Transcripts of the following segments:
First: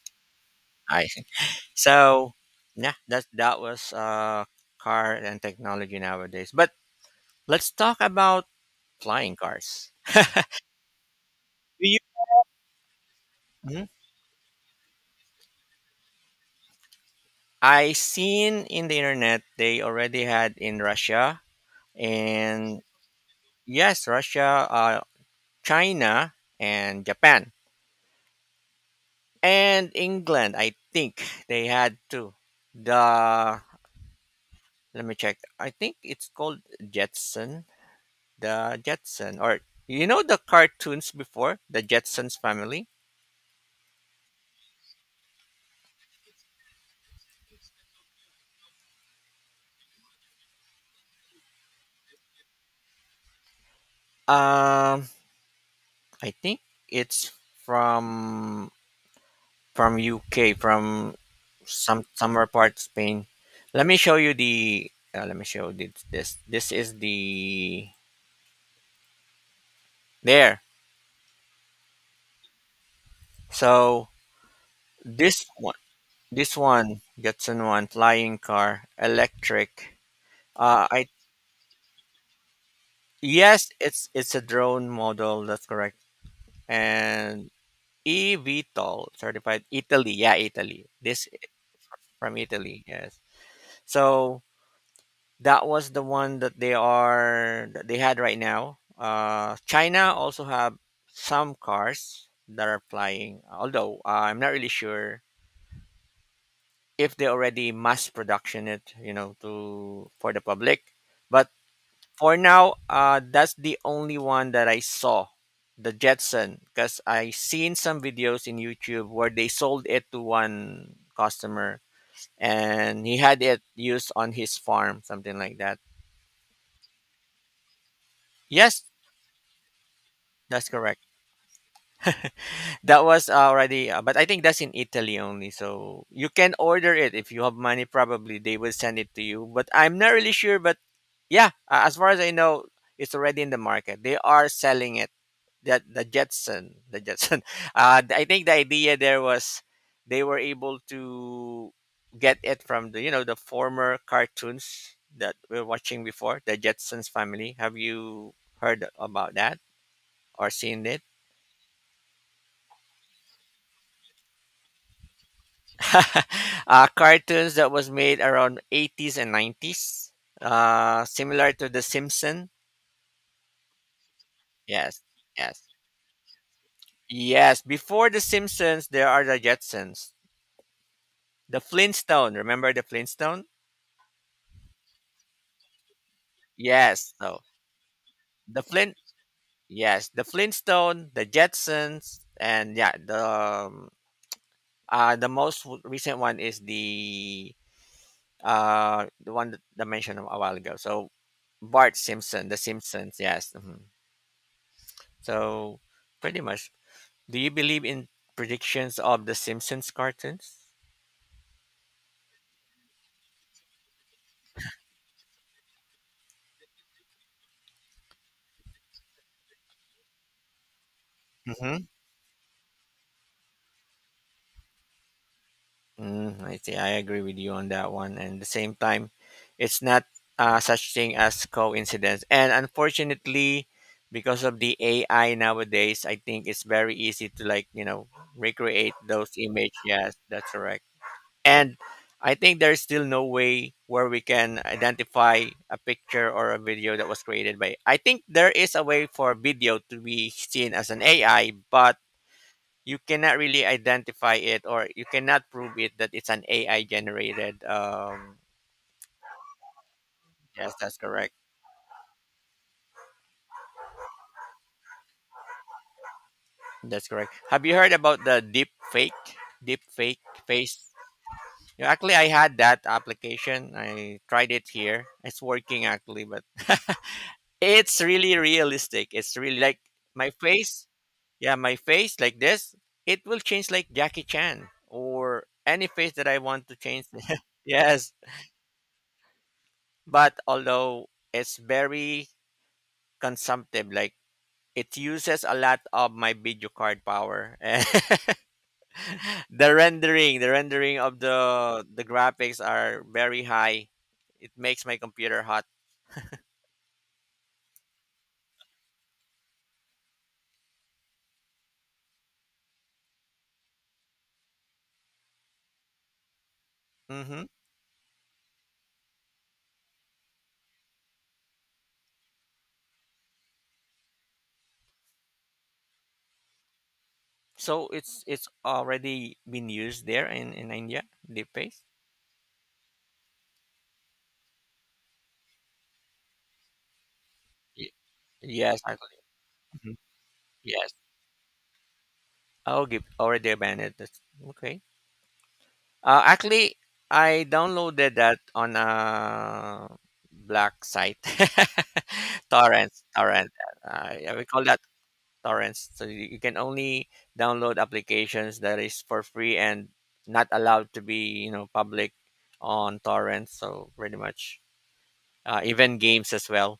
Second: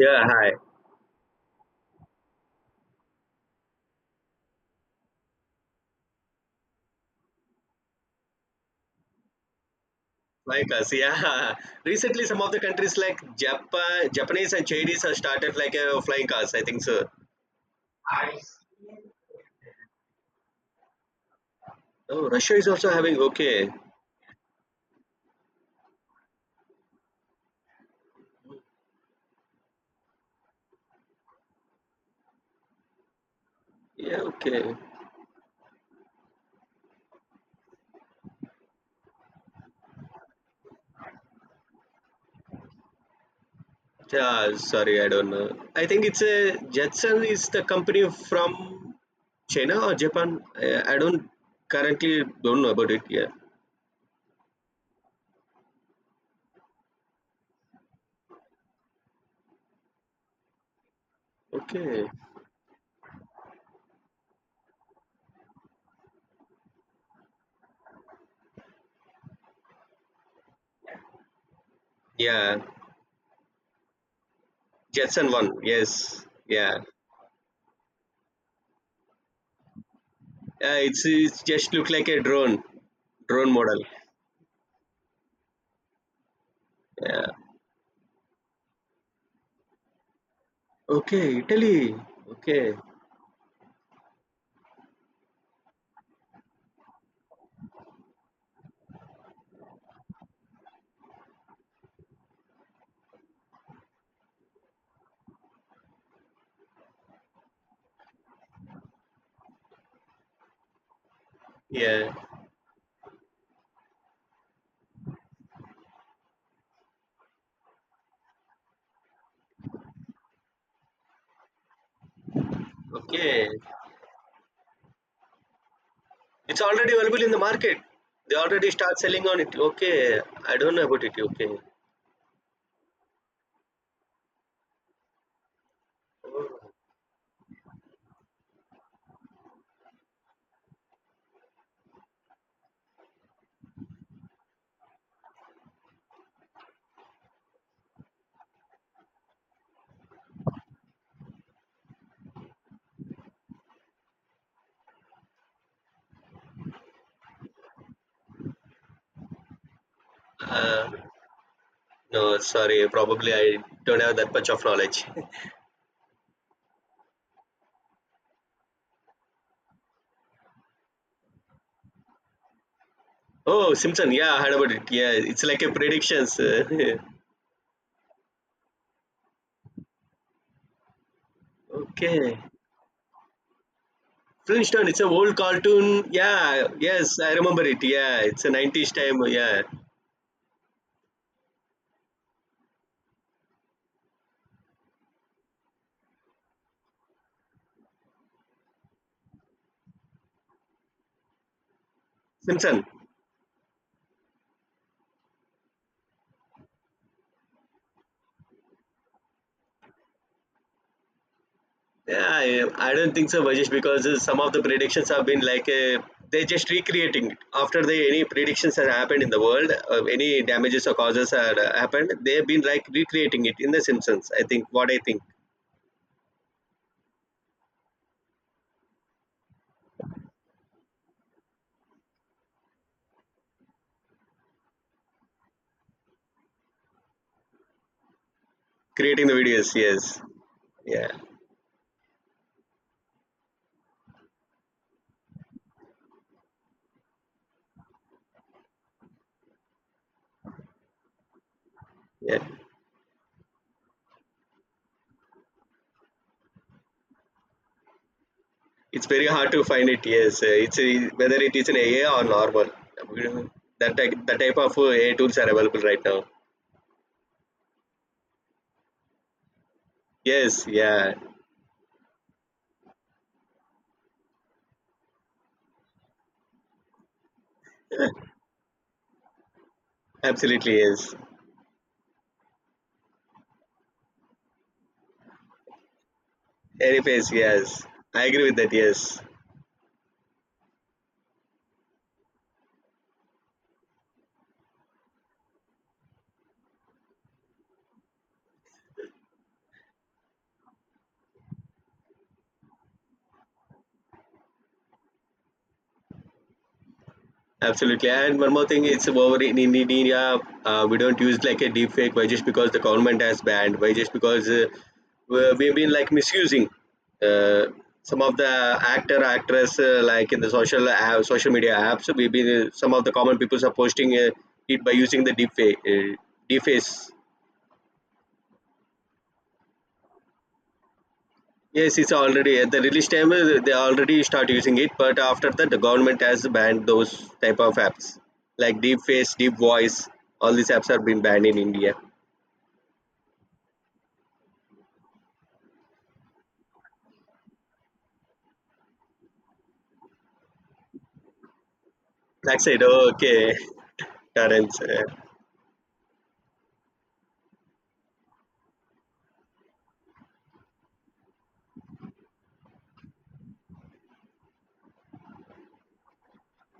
Yeah, hi. I see. So, yeah, that was car and technology nowadays. But let's talk about flying cars. Like us, yeah. Do you? Recently, some of the countries like Mhm. Japan, Japanese and Chinese have started like a flying cars. I think so. I seen in the internet they already had in Russia Oh, Russia is and also having. Okay, yes, Russia, China, and Japan and England. I think they had too. The yeah, okay. Let me check. I think it's called Jetson The Jetson, or you know the cartoons before the Jetsons family. Yeah, sorry, I don't know. I think it's a Jetson is the company from China or Japan. I don't currently don't know about it. Yeah. Um, I think it's from from UK, from Okay. somewhere part of Spain. Let me show you the. Let me show this. This is the there. Yeah, So Jetson this one. one, Yes. this Yeah. one, Jetson one, flying car, electric. It's I it's just look like a drone Yes, model. it's a drone model. That's correct. Yeah. And eVTOL certified Italy. Yeah, Italy. This Okay, Italy. from Okay. Italy. Yes. So that was the one that they had right now. China also have some cars that are flying. Although I'm not really sure if they already mass production it, you know, to for the public. But Yeah. for now, that's the only one that I saw, the Jetson, because I seen some videos in YouTube where they sold it to one customer and he had Okay. it used on his farm, something like that. It's already available in the market. They already Yes, start selling on it. Okay. I that's don't know about correct. it. Okay. That was already, but I think that's in Italy only. So you can order it if you have money. Probably they will send it to you, but I'm not really sure. But yeah, as far as I know, it's already in the market. They are selling it. The Jetson, the Jetson. I think the idea there was they were able to get it from the you know the former cartoons that we are watching before, the Jetsons family. Have you heard about that or seen Uh, it? no, sorry. Probably I don't have that much of knowledge. Cartoons that was made around 80s and 90s, similar to The Simpsons. Oh, Simpson. Yeah, I heard about it. Yes, Yeah, it's like yes, a predictions. Yes. Before The Simpsons, there are the Jetsons. The Flintstone, Okay. remember the Flintstone? Flintstone. It's a old cartoon. Yeah. Yes. Yes, I So remember it. Yeah, it's a The 90s Flint, time. Yeah. yes, the Flintstone, the Jetsons, and yeah, um, the most recent one is the one that I mentioned a while ago. So Bart Simpson, The Simpson. Simpsons, yes. Mhm. So pretty much, do you believe in predictions of the Simpsons cartoons? Yeah, I don't think so, Vajesh, because some of the predictions have been like they're just recreating it after the any predictions have happened in the world, any damages or causes had happened. They've been like recreating it in The Simpsons. I think what I think, I see. I agree with you on that one. And at the same time, it's not such thing as coincidence. And unfortunately, because of the AI nowadays, I think it's very easy to like recreate creating those the image. videos. Yes, Yes, that's correct. yeah, And I think there's still no way where we can identify a picture or a video that was created by. I think there is a way for video to be seen as an AI, but yeah. you cannot really identify it or you cannot prove it that it's an AI generated. It's very hard to find it. Yes, Yes, it's that's a, correct. whether it is an AI or normal. We don't- that type of AI tools are available right now. That's correct. Have you heard about the deep fake? Deep fake Yes, face. yeah, Actually, I had that application. I tried it here. It's working actually, but it's really realistic. It's really like my absolutely. face. Yes, Yeah, my face like this. It will change like Jackie Chan or any face that I want to change. anyways, yes, Yes, I agree with that. Yes. but although it's very consumptive. Like it uses a lot of my video card power. And the rendering of the graphics are very high. It makes my computer hot. Absolutely, and one more thing, it's over in India. We don't use like a deep fake, why just because the government has banned, why just because we've been like misusing Hmm. uh, some of the actor actress like in the social media apps. So we've been some of the common people are posting it by using the deep fake, deep face. So it's already been used there in India. Deepface. Yes, it's already at the release time. They already start using it, but after that, the government has banned those type of Y- apps Yes, like deep actually. face, deep Mhm. voice. All these apps Yes. have been banned in India. Oh, give already abandoned. That's okay. Actually, I downloaded that on a black site, Blackside, torrents, oh, torrent. okay, Yeah, we call that Terence. Torrents. So you can only download applications that is for free and not allowed to be, public on torrents. So pretty much, even games as well.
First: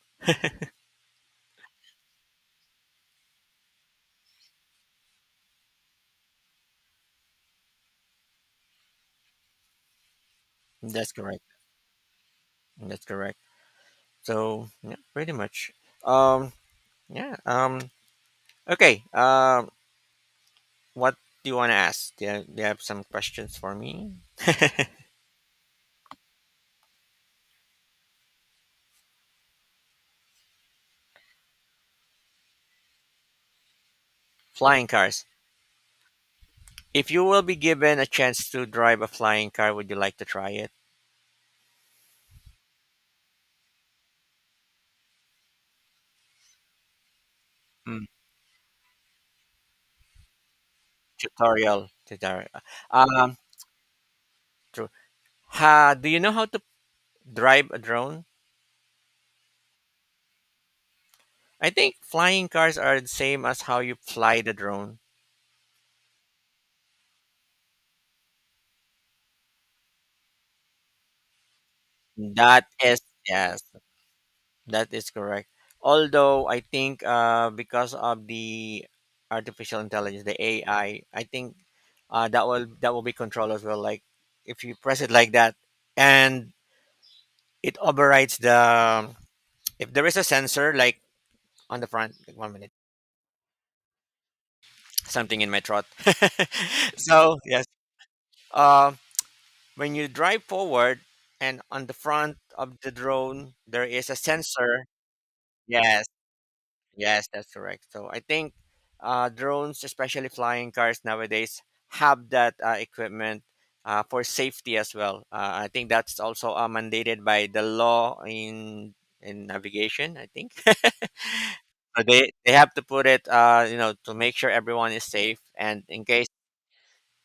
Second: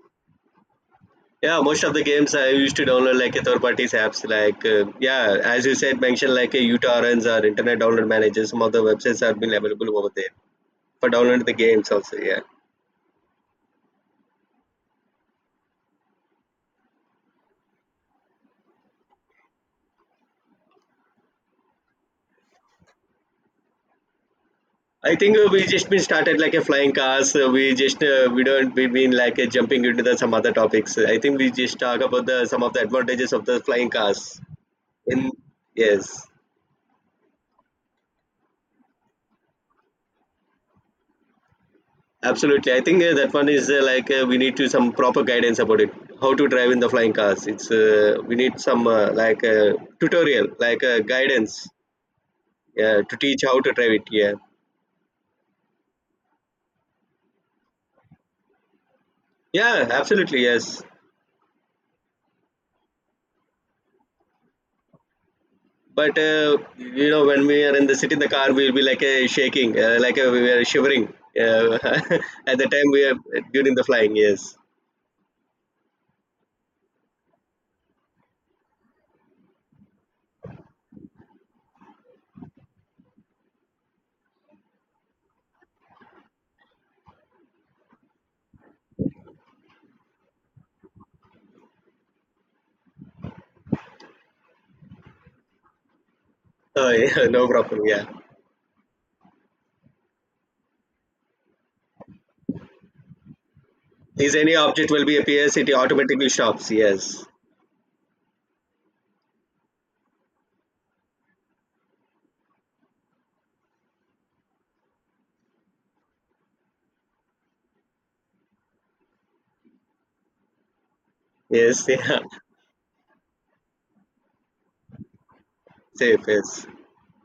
Yeah, most of the games I used to download like a third parties apps. Like yeah, as you said, mention like a uTorrents or Internet Download Manager. Some of the websites have been available over there for That's correct. downloading the games also. Yeah. That's correct. So yeah, pretty much. Um, yeah. Okay. What do you want to ask? Do you have some questions for me? I think we just been started like a flying cars. We don't we been like jumping into the some other topics. I think we just talk about the some of the advantages of the flying cars. Flying cars. In yes, If you will be given a chance to drive a flying car, would you like to try it? absolutely. I think that one is like we need to some proper guidance about it. How to drive in the flying cars? It's Mm. We need some like tutorial, like guidance, Tutorial. Tutorial. yeah, uh, to Um, teach how to drive it. Yeah, Ha, do you know how to drive a drone? yeah, absolutely. Yes, I think flying cars are the same as how you fly the drone. but you know, when we are in the city in the car, we'll be like a shaking, like a, we are shivering. Uh, at That the time is we are Yes, during the flying, yes. that is correct. Although I think because of the artificial intelligence, the AI, I think that will be controlled as well. Like if you press it like that, and it overrides the if there is a sensor like on the front. Like one minute, something in my throat. Oh, yeah, So no yes, problem. Yeah, um when you drive forward and on the front of the drone, there is a is any sensor. object will be appears, it Yes, automatically stops. yes, Yes, that's correct. So I think drones, especially flying cars nowadays, have that equipment for safety as well. I think that's also mandated by the law in navigation. I think yes, so yeah, they have to put it, to make sure everyone is safe and in safe. case Yes,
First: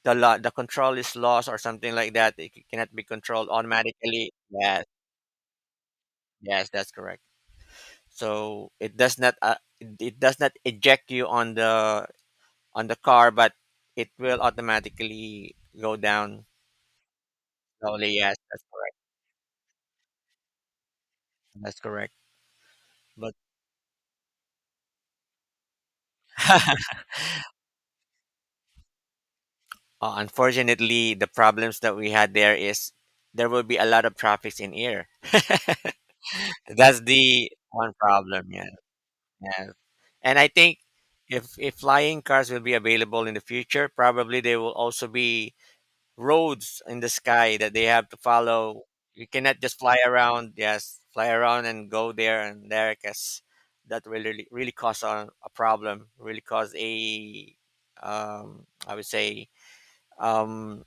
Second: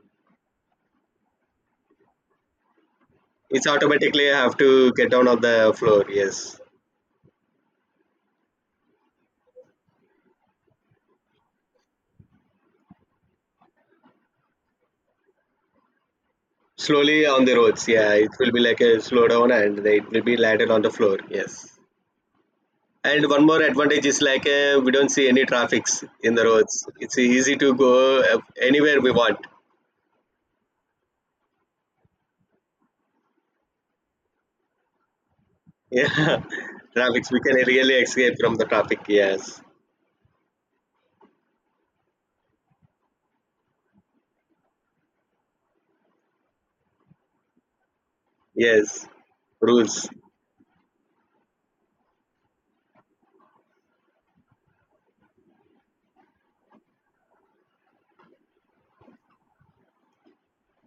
the control is lost or something like that, it cannot be controlled it's automatically automatically. have Yes. to get down on the floor. Yes, Yes, that's correct. So it does not eject you on the car, but it will automatically go down slowly on the roads. slowly. Yeah, it Yes, will be that's like correct. a slow down, and it will be landed on the floor. Yes. That's correct. And But one more advantage is like we don't see any traffics in the roads. It's easy to go anywhere we want. Unfortunately, the problems that we had there is there will be a lot of traffics in here. Yeah, That's traffics. We the can one really escape problem. from the Yeah, traffic. Yes, yeah. And I think if flying cars will be available in the future, probably they will also be roads in the sky that they have to follow. yes. You cannot just fly Rules. around. Yes, fly around and go there and there. Cause that will really really cause a problem. Really cause a I would say um,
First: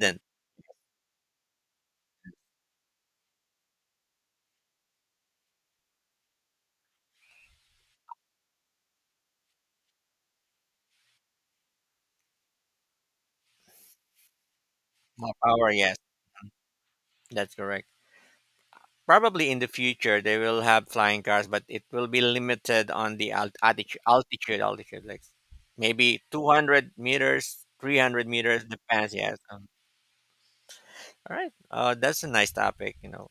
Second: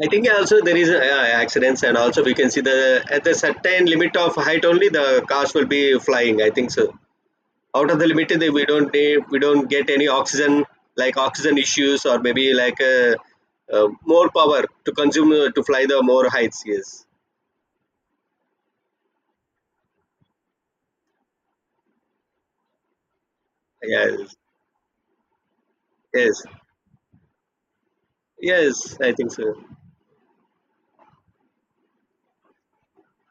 I think also there is accidents, and also we can see the at the certain limit of height only the cars will be flying. I think so. Out of the limit, we don't get any oxygen like oxygen issues or maybe like uh, more power to consume More to power. fly Yes, the more heights. Yes. that's correct. Probably in the future they will have flying cars, but it will be limited on the alt- altitude, Yes, altitude, altitude, like maybe yes, 200 meters, 300 meters yes, I depends. think Yes. so. All right. That's a nice topic,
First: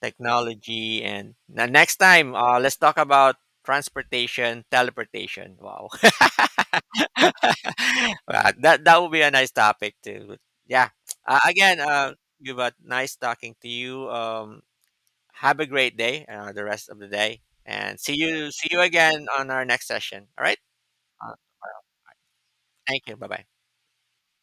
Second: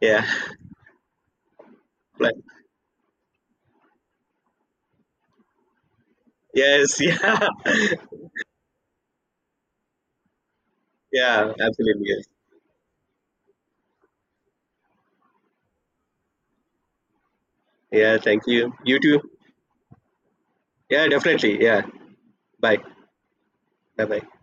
Yeah, technology. And now next time, like, let's talk about transportation, teleportation. Wow. yes, yeah, Wow, that would be a nice topic too. But yeah. Yeah, Again, absolutely. Yes. Yuba, nice talking to you. Have a great day, the rest of the day. And Yeah, thank see you. you You too. again on our next session. All right. Yeah, Uh, definitely. Yeah, bye. thank you. Bye bye. Bye bye.